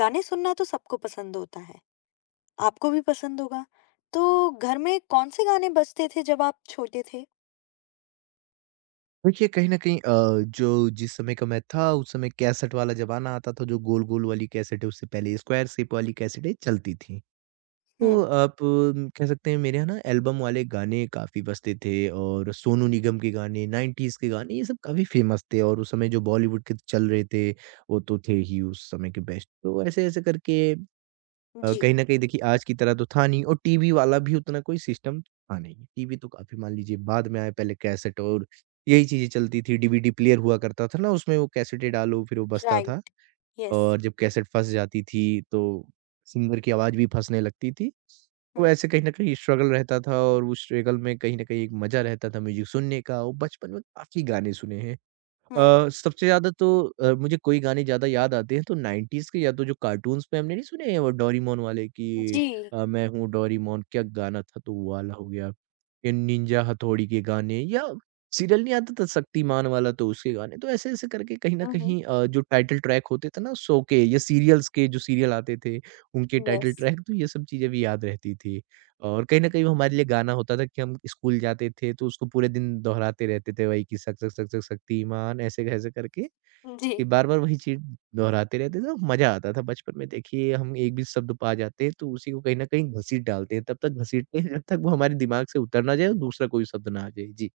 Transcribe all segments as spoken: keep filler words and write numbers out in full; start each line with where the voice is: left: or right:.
left: गाने सुनना तो सबको पसंद होता है, आपको भी पसंद होगा। तो घर में कौन से गाने बजते थे जब आप छोटे थे?
right: देखिए, कहीं न कहीं अ, जो जिस समय का मैं था, उस समय कैसेट वाला ज़माना आता था। जो गोल-गोल वाली कैसेट है, उससे पहले स्क्वायर शेप वाली कैसेटें चलती थीं। तो
left: हुँ।
right: आप अम, कह सकते हैं मेरे यहाँ ना एल्बम वाले गाने काफ़ी बजते थे, और सोनू निगम के गाने, नाइनटीज़ के गाने, ये सब काफ़ी फ़ेमस थे। और उस समय जो बॉलीवुड के चल रहे थे, वो तो थे ही उस समय के बेस्ट। तो ऐसे-ऐसे करके अ,
left: जी।
right: कहीं न कहीं देखिए, आज की तरह तो था नहीं, और टीवी वाला भी उतना कोई सिस्टम था नहीं। टीवी तो काफ़ी मान लीजिए बाद में आया, पहले कैसेट और यही चीज़ें चलती थी। डीवीडी प्लेयर हुआ करता था ना, उसमें वो कैसेटें डालो, फिर वो बजता था।
left: राइट। यस।
right: और जब कैसेट फँस जाती थी, तो सिंगर की आवाज़ भी फँसने लगती थी। तो
left: हुँ,
right: ऐसे कहीं न कहीं स्ट्रगल रहता था, और उस स्ट्रगल में कहीं न कहीं एक मज़ा रहता था म्यूज़िक सुनने का, और बचपन में काफ़ी गाने सुने हैं।
left: हुँ।
right: अ, सबसे ज़्यादा तो अ, मुझे कोई गाने ज़्यादा याद आते हैं तो नाइनटीज़ के, या तो जो कार्टून्स पे हमने नहीं सुने हैं, वो डोरेमोन वाले कि
left: जी।
right: अ, मैं हूँ डोरेमोन, क्या गाना था, तो वो वाला हो गया। ये निंजा हथौड़ी के गाने, या सीरियल नहीं आता था शक्तिमान वाला, तो उसके गाने। तो ऐसे-ऐसे करके कहीं न
left: उहुँ।
right: कहीं अ, जो टाइटल ट्रैक होते थे ना शो के या सीरियल्स के, जो सीरियल आते थे उनके टाइटल
left: यस।
right: ट्रैक, तो ये सब चीज़ें भी याद रहती थी। और कहीं न कहीं वो हमारे लिए गाना होता था कि हम स्कूल जाते थे, तो उसको पूरे दिन दोहराते रहते थे, वही कि शक शक शक शक शक्तिमान, ऐसे-ऐसे करके
left: जी,
right: कि बार-बार वही चीज़ दोहराते रहते थे, और मज़ा आता था। बचपन में देखिए, हम एक भी शब्द पा जाते हैं, तो उसी को कहीं न कहीं घसीट डालते हैं, तब तक घसीटते हैं जब तक वो हमारे दिमाग से उतर ना जाए और दूसरा कोई शब्द ना आ जाए। जी।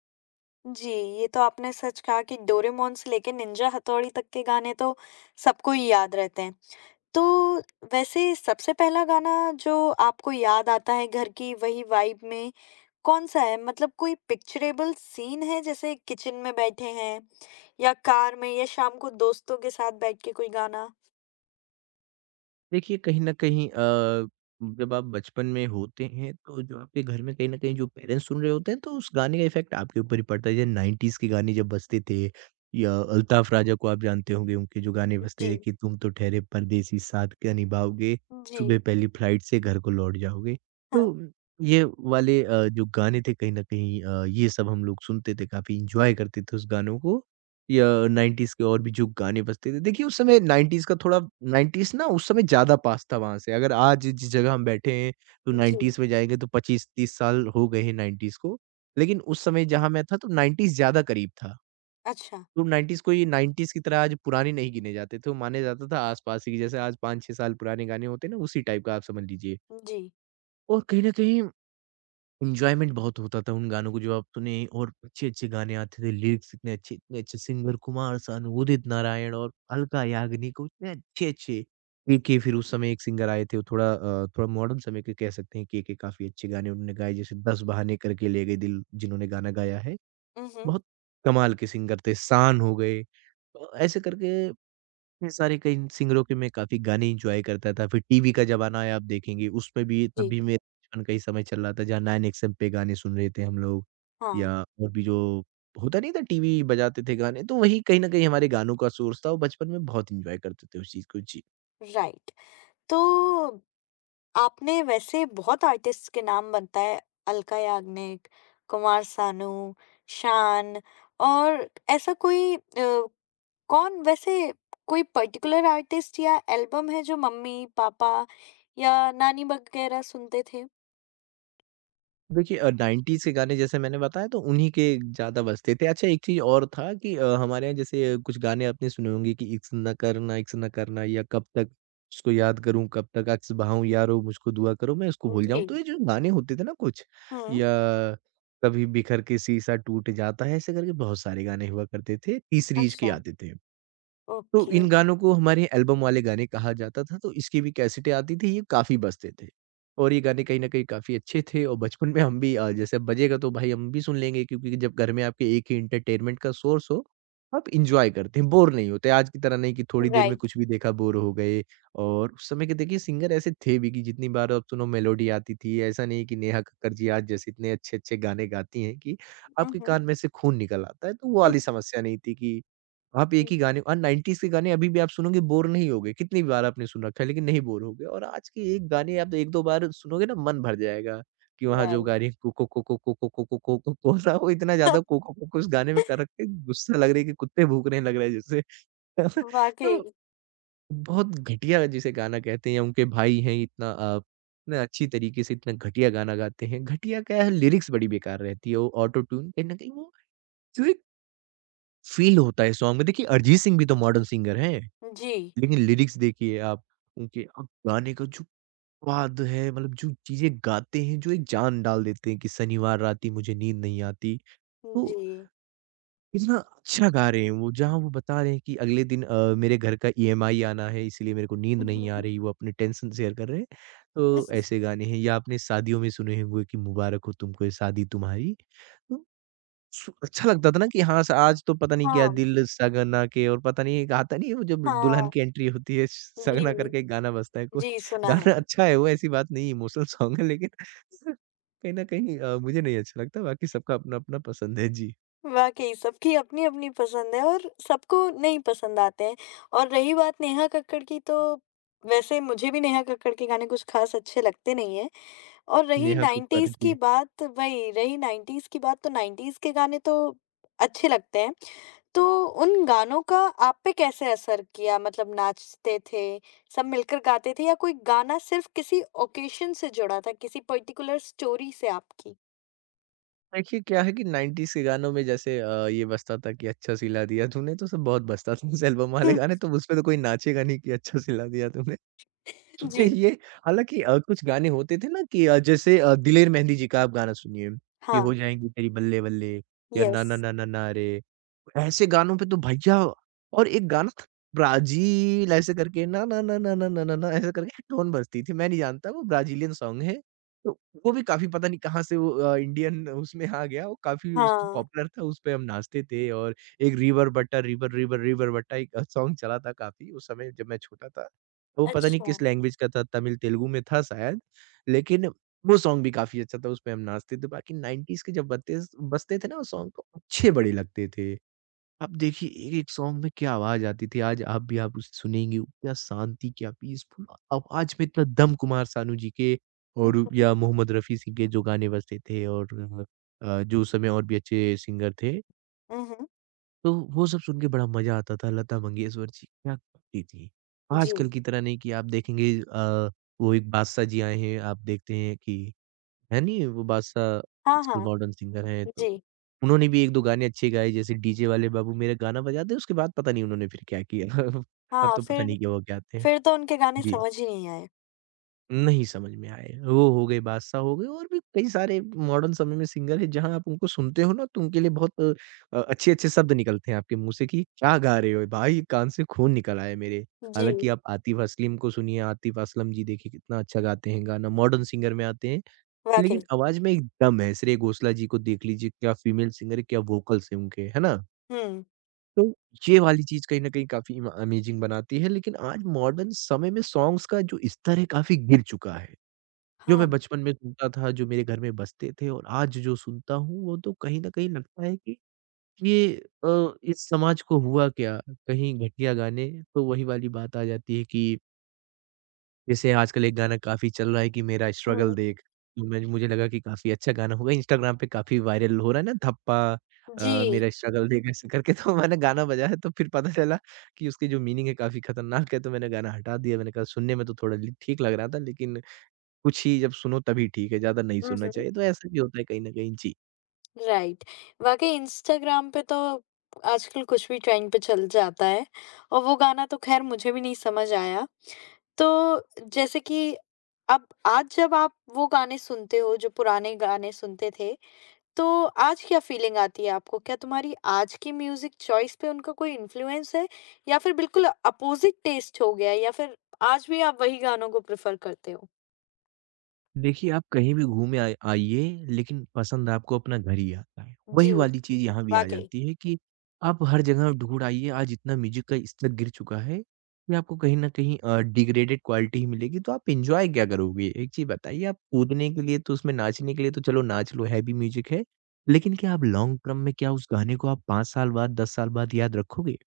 left: जी, ये तो आपने सच कहा कि डोरेमोन से लेके निंजा हथौड़ी तक के गाने तो सबको ही याद रहते हैं। तो वैसे सबसे पहला गाना जो आपको याद आता है घर की वही वाइब में, कौन-सा है? मतलब कोई पिक्चरेबल सीन है जैसे किचन में बैठे हैं या कार में या शाम को दोस्तों के साथ बैठ के कोई गाना।
right: देखिए, कहीं न कहीं अ, जब आप बचपन में होते हैं, तो जो आपके घर में कहीं न कहीं जो पेरेंट्स सुन रहे होते हैं, तो उस गाने का इफ़ेक्ट आपके ऊपर ही पड़ता है। जैसे नाइनटीज़ के गाने जब बजते थे, या अल्ताफ राजा को आप जानते होंगे, उनके जो गाने बजते थे
left: जी।
right: कि तुम तो ठहरे परदेसी, साथ क्या निभाओगे, सुबह
left: जी।
right: पहली फ्लाइट से घर को लौट जाओगे।
left: हाँ।
right: तो ये वाले अ, जो गाने थे, कहीं न कहीं अ, ये सब हम लोग सुनते थे, काफ़ी एन्जॉय करते थे उस गानों को। या नाइनटीज़ के और भी जो गाने बजते थे। देखिए, उस समय नाइनटीज़ का थोड़ा नाइनटीज़ ना उस समय ज़्यादा पास था वहाँ से। अगर आज जिस जगह हम बैठे हैं, तो
left: जी।
right: नाइनटीज़ में जाएँगे तो पच्चीस तीस साल हो गए हैं नाइनटीज़ को। लेकिन उस समय जहाँ मैं था, तो नाइनटीज़ ज़्यादा करीब था।
left: अच्छा।
right: तो नाइनटीज़ को ये नाइनटीज़ की तरह आज पुराने नहीं गिने जाते थे, वो माना जाता था आस-पास ही, जैसे आज पाँच छह साल पुराने गाने होते हैं ना, उसी टाइप का आप समझ लीजिए।
left: जी।
right: और कहीं न कहीं एन्जॉयमेंट बहुत होता था उन गानों को जो आप सुने, और अच्छे-अच्छे गाने आते थे, लिरिक्स इतने अच्छे, इतने अच्छे सिंगर, कुमार सानू, उदित नारायण और अलका याग्निक, इतने अच्छे-अच्छे। केके, फिर उस समय एक सिंगर आए थे, वो थोड़ा अ, थोड़ा मॉडर्न समय के कह सकते हैं, केके काफ़ी अच्छे गाने उन्होंने गाए, जैसे दस बहाने करके ले गए दिल जिन्होंने गाना गाया है,
left: उहुँ।
right: बहुत कमाल के सिंगर थे। शान हो गए। अ, ऐसे करके इतने सारे कई सिंगरों के मैं काफ़ी गाने एन्जॉय करता था। फिर टीवी का ज़माना आया, आप देखेंगे उसमें भी, तब
left: जी।
right: भी मेरा बचपन का ही समय चल रहा था, जहाँ नाइन एक्सएम पे गाने सुन रहे थे हम लोग,
left: हाँ।
right: या और भी जो होता नहीं था, टीवी बजाते थे गाने, तो वही कहीं न कहीं हमारे गानों का सोर्स था, और बचपन में बहुत एन्जॉय करते थे उस चीज़ को। जी।
left: राइट। तो आपने वैसे बहुत आर्टिस्ट्स के नाम बताए, अलका याग्निक, कुमार सानू, शान और ऐसा कोई अ, कौन वैसे कोई पर्टिकुलर आर्टिस्ट या एल्बम है जो मम्मी-पापा या नानी वगैरह सुनते थे?
right: देखिए, अ, नाइनटीज़ के गाने जैसे मैंने बताया, तो उन्हीं के ज़्यादा बजते थे। अच्छा, एक चीज़ और था कि अ, हमारे यहाँ जैसे कुछ गाने आपने सुने होंगे कि इश्क ना करना, इश्क ना करना, या कब तक उसको याद करूँ, कब तक अक्स बहाऊँ, यारो मुझको दुआ करो मैं उसको भूल जाऊँ।
left: जी।
right: तो ये जो गाने होते थे ना, कुछ
left: हुँ।
right: या कभी बिखर के शीशा टूट जाता है, ऐसे करके बहुत सारे गाने हुआ करते थे, तीसरीज के
left: अच्छा।
right: आते थे। तो
left: ओके।
right: इन गानों को हमारे एल्बम वाले गाने कहा जाता था, तो इसकी भी कैसेटें आती थी, ये काफ़ी बजते थे। और ये गाने कहीं न कहीं काफ़ी अच्छे थे, और बचपन में हम भी अ, जैसे अब बजेगा तो भाई हम भी सुन लेंगे, क्योंकि जब घर में आपके एक ही एंटरटेनमेंट का सोर्स हो, आप एन्जॉय करते हैं, बोर नहीं होते। आज की तरह नहीं कि थोड़ी देर में
left: राइट।
right: कुछ भी देखा बोर हो गए। और उस समय के देखिए सिंगर ऐसे थे भी कि जितनी बार आप सुनो मेलोडी आती थी, ऐसा नहीं कि नेहा कक्कड़ जी आज जैसे इतने अच्छे-अच्छे गाने गाती हैं कि
left: हुँ,
right: आपके
left: हुँ।
right: कान में से खून निकल आता है, तो वो वाली समस्या नहीं थी कि आप एक ही गाने, और नाइनटीज़ के गाने अभी भी आप सुनोगे बोर नहीं होगे, कितनी बार आपने सुन रखा है लेकिन नहीं बोर होगे, और आज के एक गाने आप एक दो बार सुनोगे ना मन भर जाएगा। कि वहाँ जो
left: राइट।
right: गा रही है, कुकु कुकु कुकु कुकु कुकु को ना, वो इतना ज़्यादा कुकु कुकु इस गाने में कर रखे, गुस्सा लग रहा है कि कुत्ते भूक रहे हैं लग रहा है जैसे।
left: वाक़ई।
right: तो बहुत घटिया जिसे गाना कहते हैं, या उनके भाई हैं इतना अ, इतना अच्छी तरीके से इतना घटिया गाना गाते हैं, घटिया क्या है, लिरिक्स बड़ी बेकार रहती है, वो ऑटो ट्यून कहीं न कहीं, वो जो एक फ़ील होता है सॉन्ग में, देखिए अरिजीत सिंह भी तो मॉडर्न सिंगर हैं।
left: जी।
right: लेकिन लिरिक्स देखिए आप, उनके अब गाने का जो स्वाद है, मतलब जो चीज़ें गाते हैं, जो एक जान डाल देते हैं कि शनिवार रात ही मुझे नींद नहीं आती। तो
left: जी।
right: कितना अच्छा गा रहे हैं वो, जहाँ वो बता रहे हैं कि अगले दिन अ, मेरे घर का ईएमआई आना है, इसलिए मेरे को नींद नहीं आ
left: हुँ।
right: रही, वो अपनी टेंशन शेयर कर रहे हैं। तो ऐसे गाने हैं, या आपने शादियों में सुने होंगे कि मुबारक हो तुमको ये शादी तुम्हारी। तो सु अच्छा लगता था ना कि हाँ, स आज तो पता नहीं क्या
left: हाँ,
right: दिल सगना के, और पता नहीं, एक आता नहीं है वो, जब दुल्हन
left: हाँ।
right: की एंट्री होती है,
left: जी,
right: सगना करके एक गाना बजता है कोई,
left: जी, सुना है।
right: गाना अच्छा है वो ऐसी बात नहीं है, इमोशनल सॉन्ग है, लेकिन कहीं न कहीं अ, मुझे नहीं अच्छा लगता, बाकी सबका अपना-अपना पसंद है। जी,
left: वाक़ई सबकी अपनी-अपनी पसंद है और सबको नहीं पसंद आते हैं, और रही बात नेहा कक्कड़ की, तो वैसे मुझे भी नेहा कक्कड़ के गाने कुछ ख़ास अच्छे लगते नहीं हैं, और रही
right: नेहा कक्कड़
left: नाइंटीज़ की
right: जी।
left: बात, वही रही नाइंटीज़ की बात, तो नाइंटीज़ के गाने तो अच्छे लगते हैं। तो उन गानों का आप पे कैसे असर किया? मतलब नाचते थे, सब मिलकर गाते थे, या कोई गाना सिर्फ़ किसी ऑकेशन से जुड़ा था, किसी पर्टिकुलर स्टोरी से आपकी?
right: देखिए क्या है कि नाइनटीज़ के गानों में जैसे अ, ये बजता था कि अच्छा सिला दिया तूने, तो सब बहुत बजता था, उस एल्बम वाले गाने तो उसपे तो कोई नाचेगा नहीं कि अच्छा सिला दिया तूने।
left: जी।
right: ये हालाँकि अ, कुछ गाने होते थे ना कि अ, जैसे अ, दिलेर मेहंदी जी का आप गाना सुनिए, कि हो
left: हाँ।
right: जाएँगी तेरी बल्ले-बल्ले, या ना
left: यस।
right: ना ना ना ना रे। ऐसे गानों पे तो भैया, और एक गाना था ब्राज़ील, ऐसे करके ना ना ना ना ना ना ना ना ऐसे करके टोन बजती थी। मैं नहीं जानता वो ब्राज़ीलियन सॉन्ग है। तो वो भी काफ़ी पता नहीं कहाँ से वो अ, इंडियन उसमें आ गया, वो काफ़ी उसको
left: हाँ।
right: पॉपुलर था, उस पे हम नाचते थे। और एक रिवर बट्टा रिवर रिवर रिवर बट्टा, एक अ, सॉन्ग चला था काफ़ी उस समय जब मैं छोटा था। तो वो पता नहीं
left: अच्छा।
right: किस लैंग्वेज का था, तमिल तेलुगु में था शायद। लेकिन वो सॉन्ग भी काफ़ी अच्छा था, उस पे हम नाचते थे। बाकी नाइनटीज़ के जब बत्ते बजते थे ना, वो सॉन्ग तो अच्छे बड़े लगते थे। अब देखिए एक-एक सॉन्ग में क्या आवाज़ आती थी, आज आप भी आप उसे सुनेंगे, क्या शांति, क्या पीसफुल आवाज़ में इतना दम कुमार सानू जी के,
left: हुँ,
right: और
left: हुँ।
right: या मोहम्मद रफ़ी सिंह के जो गाने बजते थे, और अ, जो उस समय और भी अच्छे सिंगर थे,
left: हुँ, हुँ।
right: तो वो सब सुन के बड़ा मज़ा आता था। लता मंगेशकर जी क्या करती थी। आजकल
left: जी।
right: की तरह नहीं कि आप देखेंगे अ, वो एक बादशाह जी आए हैं, आप देखते हैं कि है नहीं, वो बादशाह
left: हाँ,
right: आजकल
left: हाँ,
right: मॉडर्न सिंगर हैं, तो
left: जी,
right: उन्होंने भी एक दो गाने अच्छे गाए, जैसे डीजे वाले बाबू मेरा गाना बजा दे, उसके बाद पता नहीं उन्होंने फिर क्या किया। अब
left: हाँ,
right: तो पता
left: फिर
right: नहीं कि वो क्या थे।
left: फिर तो उनके गाने
right: जी,
left: समझ ही नहीं आए।
right: नहीं समझ में आए। वो हो गए, बादशाह हो गए, और भी कई सारे मॉडर्न समय में सिंगर हैं, जहाँ आप उनको सुनते हो ना, तो उनके लिए बहुत अ, अच्छे-अच्छे शब्द निकलते हैं आपके मुँह से कि क्या गा रहे हो भाई, कान से खून निकल आया मेरे। हालाँकि
left: जी।
right: आप आतिफ़ असलम को सुनिए, आतिफ़ असलम जी देखिए कितना अच्छा गाते हैं गाना, मॉडर्न सिंगर में आते हैं।
left: वाक़ई।
right: लेकिन आवाज़ में एक दम है, श्रेय घोषाल जी को देख लीजिए क्या फीमेल सिंगर है, क्या वोकल्स हैं उनके, है ना?
left: हुँ।
right: तो ये वाली चीज़ कहीं न कहीं काफ़ी इम अमेज़िंग बनाती है लेकिन आज मॉडर्न समय में सॉन्ग्स का जो स्तर है काफ़ी गिर चुका है। जो मैं
left: हाँ।
right: बचपन में सुनता था, जो मेरे घर में बजते थे और आज जो सुनता हूँ वो तो कहीं न कहीं लगता है कि ये अ, इस समाज को हुआ क्या? कहीं घटिया गाने, तो वही वाली बात आ जाती है कि जैसे आजकल एक गाना काफ़ी चल रहा है कि मेरा स्ट्रगल
left: हुँ।
right: देख, तो मैं मुझे लगा कि काफ़ी अच्छा गाना होगा, इंस्टाग्राम पे काफ़ी वायरल हो रहा है ना धप्पा अ,
left: जी।
right: मेरा स्ट्रगल देख ऐसे करके तो मैंने गाना बजाया तो फिर पता चला कि उसकी जो मीनिंग है काफ़ी खतरनाक है, तो मैंने गाना हटा दिया, मैंने कहा सुनने में तो थोड़ा ल ठीक लग रहा था लेकिन कुछ ही जब सुनो तभी ठीक है, ज़्यादा नहीं
left: हुँ,
right: सुनना
left: हुँ।
right: चाहिए, तो ऐसा भी होता है कहीं न कहीं। जी।
left: राइट। वाकई इंस्टाग्राम पे तो आजकल कुछ भी ट्रेंड पे चल जाता है, और वो गाना तो खैर मुझे भी नहीं समझ आया। तो जैसे कि अब आज जब आप वो गाने सुनते हो जो पुराने गाने सुनते थे, तो आज क्या फीलिंग आती है आपको? क्या तुम्हारी आज की म्यूजिक चॉइस पे उनका कोई इन्फ्लुएंस है, या फिर बिल्कुल अपोजिट टेस्ट हो गया है, या फिर आज भी आप वही गानों को प्रेफर करते हो?
right: देखिए, आप कहीं भी घूमे आए आइए, लेकिन पसंद आपको अपना घर ही आता है। वही
left: जी।
right: वाली चीज़ यहाँ भी आ
left: वाकई।
right: जाती है कि आप हर जगह ढूँढ आइए, आज इतना म्यूज़िक का स्तर गिर चुका है कि आपको कहीं न कहीं अ, डिग्रेडेड क्वालिटी ही मिलेगी, तो आप एन्जॉय क्या करोगे? एक चीज़ बताइए, आप कूदने के लिए तो उसमें नाचने के लिए तो चलो नाच लो, हैवी म्यूज़िक है, लेकिन क्या आप लॉन्ग टर्म में क्या उस गाने को आप पाँच साल बाद, दस साल बाद याद रखोगे?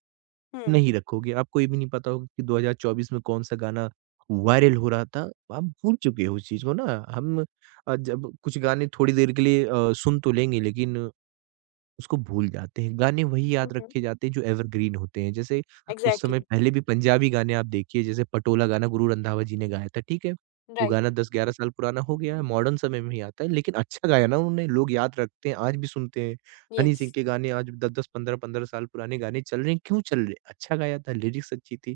left: हम्म।
right: नहीं रखोगे, आपको ये भी नहीं पता होगा कि दो हज़ार चौबीस में कौन-सा गाना वायरल हो रहा था, आप भूल चुके हो उस चीज़ को ना। हम अ, जब कुछ गाने थोड़ी देर के लिए अ, सुन तो लेंगे लेकिन उसको भूल जाते हैं। गाने वही याद
left: हम्म।
right: रखे जाते हैं जो एवरग्रीन होते हैं। जैसे कुछ समय
left: एग्जैक्टली।
right: पहले भी पंजाबी गाने आप देखिए जैसे पटोला गाना गुरु रंधावा जी ने गाया था, ठीक है? वो
left: राइट।
right: गाना दस ग्यारह साल पुराना हो गया है, मॉडर्न समय में ही आता है लेकिन अच्छा गाया ना उन्होंने, लोग याद रखते हैं, आज भी सुनते हैं। हनी
left: यस।
right: सिंह के गाने आज दस दस, पंद्रह पंद्रह साल पुराने गाने चल रहे हैं, क्यों चल रहे हैं? अच्छा गाया था, लिरिक्स अच्छी थी।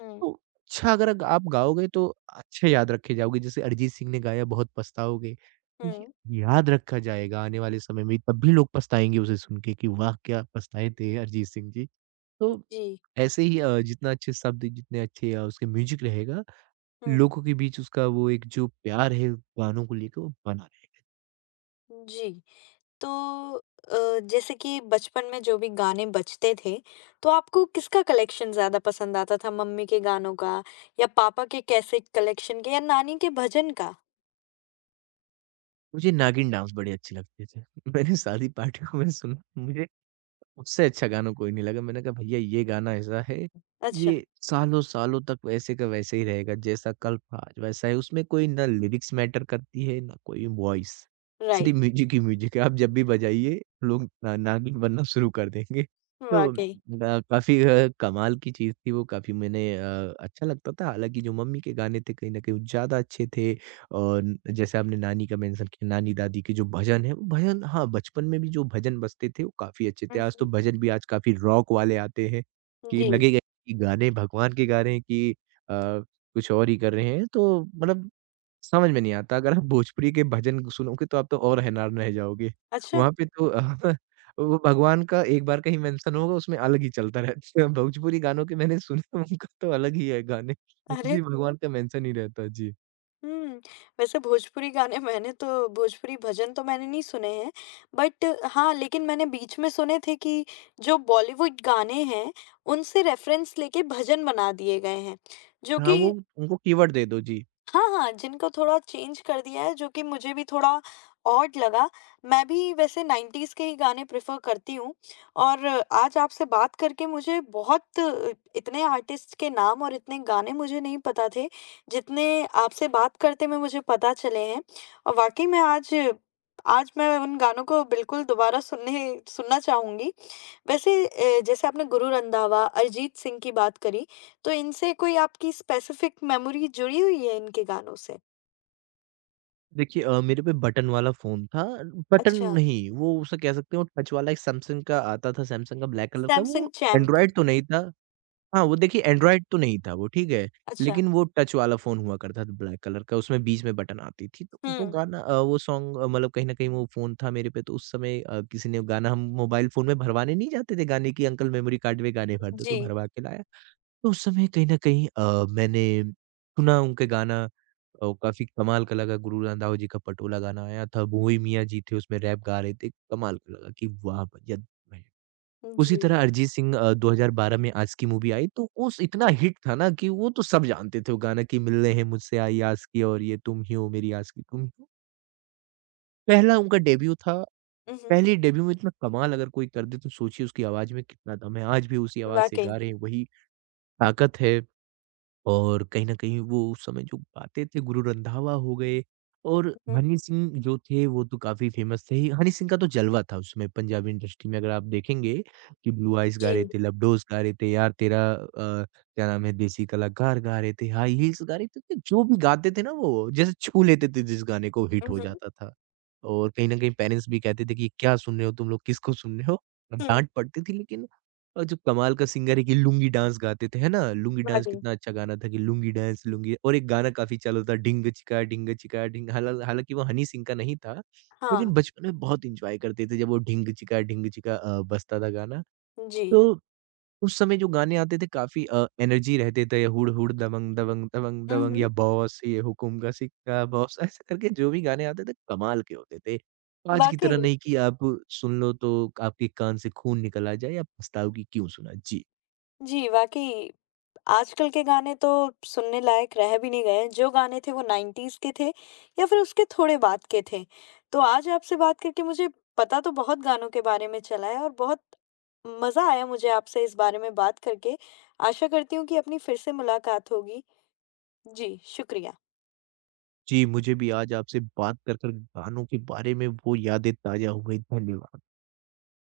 left: हम्म।
right: अच्छा अगर अग आप गाओगे तो अच्छे याद रखे जाओगे, जैसे अरिजीत सिंह ने गाया बहुत पछताओगे, तो ये
left: हम्म।
right: याद रखा जाएगा आने वाले समय में, तब भी लोग पछताएँगे उसे सुन के कि वाह! क्या पछताए थे अरिजीत सिंह जी। तो
left: जी।
right: ऐसे ही अ, जितना अच्छे शब्द, जितने अच्छे अ, उसके म्यूज़िक रहेगा,
left: हुँ।
right: लोगों के बीच उसका वो एक जो प्यार है गानों को लेके वो बना रहे।
left: जी। तो अ, जैसे कि बचपन में जो भी गाने बजते थे, तो आपको किसका कलेक्शन ज़्यादा पसंद आता था? मम्मी के गानों का या पापा के कैसेट कलेक्शन के या नानी के भजन का?
right: मुझे नागिन डांस बड़े अच्छे लगते थे। मैंने शादी पार्टियों में सुना मुझे उससे अच्छा गाना कोई नहीं लगा। मैंने कहा भैया ये गाना ऐसा है,
left: अच्छा।
right: ये सालों-सालों तक वैसे का वैसे ही रहेगा, जैसा कल था आज वैसा है। उसमें कोई ना लिरिक्स मैटर करती है, ना कोई वॉइस।
left: राइट।
right: सिर्फ म्यूज़िक ही म्यूज़िक है। आप जब भी बजाइए लोग ना नागिन बनना शुरू कर देंगे। तो
left: वाक़ई।
right: अ, काफ़ी अ, कमाल की चीज़ थी वो, काफ़ी मैंने अ, अच्छा लगता था। हालाँकि जो मम्मी के गाने थे कहीं न कहीं वो ज़्यादा अच्छे थे। और जैसे आपने नानी का मेंशन किया, नानी-दादी के जो भजन हैं, वो भजन हाँ, बचपन में भी जो भजन बजते थे, वो काफ़ी अच्छे थे।
left: हुँ,
right: आज तो
left: हुँ।
right: भजन भी आज काफ़ी रॉक वाले आते हैं कि
left: जी।
right: लगेगा कि गाने भगवान के गा रहे हैं कि अ, कुछ और ही कर रहे हैं, तो मतलब समझ में नहीं आता। अगर आप भोजपुरी के भजन सुनोगे, तो आप तो और हैरान रह जाओगे।
left: अच्छा।
right: वहाँ पे तो वो भगवान का एक बार का ही मेंशन होगा, उसमें अलग ही चलता रहता है। भोजपुरी गानों के मैंने सुने, उनका तो अलग ही है गाने। जी,
left: अरे!
right: भगवान का मेंशन ही रहता है। जी।
left: हुँ। वैसे भोजपुरी गाने मैंने तो भोजपुरी भजन तो मैंने नहीं सुने हैं, बट हाँ, लेकिन मैंने बीच में सुने थे कि जो बॉलीवुड गाने हैं, उनसे रेफ़रेंस लेके भजन बना दिए गए हैं, जो
right: हाँ,
left: कि
right: वो उनको कीवर्ड दे दो, जी।
left: हाँ, हाँ, जिनको थोड़ा चेंज कर दिया है, जो कि मुझे भी थोड़ा ऑड लगा। मैं भी वैसे नाइंटीज़ के ही गाने प्रेफ़र करती हूँ, और आज आपसे बात करके मुझे बहुत अ, इतने आर्टिस्ट के नाम और इतने गाने मुझे नहीं पता थे, जितने आपसे बात करते में मुझे पता चले हैं। और वाक़ई में आज आज मैं उन गानों को बिल्कुल दोबारा सुनने सुनना चाहूँगी। वैसे अ, जैसे आपने गुरु रंधावा, अरिजीत सिंह की बात करी, तो इनसे कोई आपकी स्पेसिफिक मेमोरी जुड़ी हुई है इनके गानों से?
right: देखिए अ, मेरे पे बटन वाला फ़ोन था, बटन
left: अच्छा।
right: नहीं, वो उसे कह सकते हो टच वाला एक सैमसंग का आता था, सैमसंग का ब्लैक कलर का, वो
left: सैमसंग चैंप।
right: एंड्रॉयड तो नहीं था। हाँ, वो देखिए एंड्रॉयड तो नहीं था वो, ठीक है?
left: अच्छा।
right: लेकिन वो टच वाला फ़ोन हुआ करता था ब्लैक कलर का, उसमें बीच में बटन आती थी। तो वो
left: हुँ।
right: गाना अ, वो सॉन्ग अ, मतलब कहीं न कहीं वो फ़ोन था मेरे पे, तो उस समय अ, किसी ने गाना हम मोबाइल फ़ोन में भरवाने नहीं जाते थे गाने कि, "अंकल मेमोरी कार्ड में गाने भर दो।" तो
left: जी।
right: भरवा के लाया। तो उस समय कहीं न कहीं अ, मैंने सुना उनका गाना और काफ़ी कमाल का लगा गुरु रंधावा जी का पटोला गाना आया था, भोई मियाँ जी थे उसमें रैप गा रहे थे, कमाल का लगा कि वाह भैया वाह! उसी
left: जी।
right: तरह अरिजीत सिंह अ, दो हज़ार बारह में आज की मूवी आई तो उस इतना
left: हुँ।
right: हिट था ना कि वो तो सब जानते थे वो गाना कि मिलने हैं मुझसे आई आस की और ये तुम ही हो मेरी आस की तुम ही हो। पहला उनका डेब्यू था,
left: उहुँ।
right: पहले डेब्यू में इतना कमाल अगर कोई कर दे तो सोचिए उसकी आवाज़ में कितना दम है। आज भी उसी आवाज़ से
left: वाक़ई।
right: गा रहे हैं, वही ताकत है। और कहीं न कहीं वो उस समय जो गाते थे गुरु रंधावा हो गए और
left: हुँ।
right: हनी सिंह जो थे वो तो काफ़ी फ़ेमस थे ही। हनी सिंह का तो जलवा था उस समय पंजाबी इंडस्ट्री में अगर आप देखेंगे कि ब्लू आइज़ गा रहे
left: जी।
right: थे, लबडोज़ गा रहे थे, यार तेरा अ, क्या नाम है देसी कलाकार गा रहे थे, हाई हील्स गा रहे थे, तो जो भी गाते थे ना वो जैसे छू लेते थे जिस गाने को हिट हो
left: उहुँ।
right: जाता था। और कहीं न कहीं पेरेंट्स भी कहते थे कि क्या सुन रहे हो तुम लोग, किसको सुन रहे हो?
left: हुँ।
right: डाँट पड़ती थी लेकिन और जो कमाल का सिंगर है कि लुंगी डांस गाते थे, है ना? लुंगी डांस
left: वाक़ई।
right: कितना अच्छा गाना था कि लुंगी डांस लुंगी और एक गाना काफ़ी चालू था ढिंग छिका ढिंग छिका ढिंग हालाल हालाँकि वो हनी सिंह का नहीं था, लेकिन
left: हाँ।
right: बचपन में बहुत एन्जॉय करते थे जब वो ढिंग छिका ढिंग छिका अ, बजता था गाना।
left: जी।
right: तो उस समय जो गाने आते थे काफ़ी अ, एनर्जी रहते थे हुड़ हुड़ दबंग दबंग दबंग दबंग
left: उहुँ।
right: या बॉस ये हुकुम का सिक्का बॉस ऐसे करके जो भी गाने आते थे कमाल के होते थे। आज की
left: वाक़ई।
right: तरह नहीं कि आप सुन लो तो आपके कान से खून निकल आ जाए या पछताओ कि क्यों सुना? जी।
left: जी। वाक़ई आजकल के गाने तो सुनने लायक रह भी नहीं गए। जो गाने थे वो नाइंटीज़ के थे या फिर उसके थोड़े बाद के थे। तो आज आपसे बात करके मुझे पता तो बहुत गानों के बारे में चला है, और बहुत मज़ा आया मुझे आपसे इस बारे में बात करके। आशा करती हूँ कि अपनी फिर से मुलाकात होगी। जी, शुक्रिया।
right: जी, मुझे भी आज आपसे बात कर, कर गानों के बारे में वो यादें ताज़ा हो गई। धन्यवाद।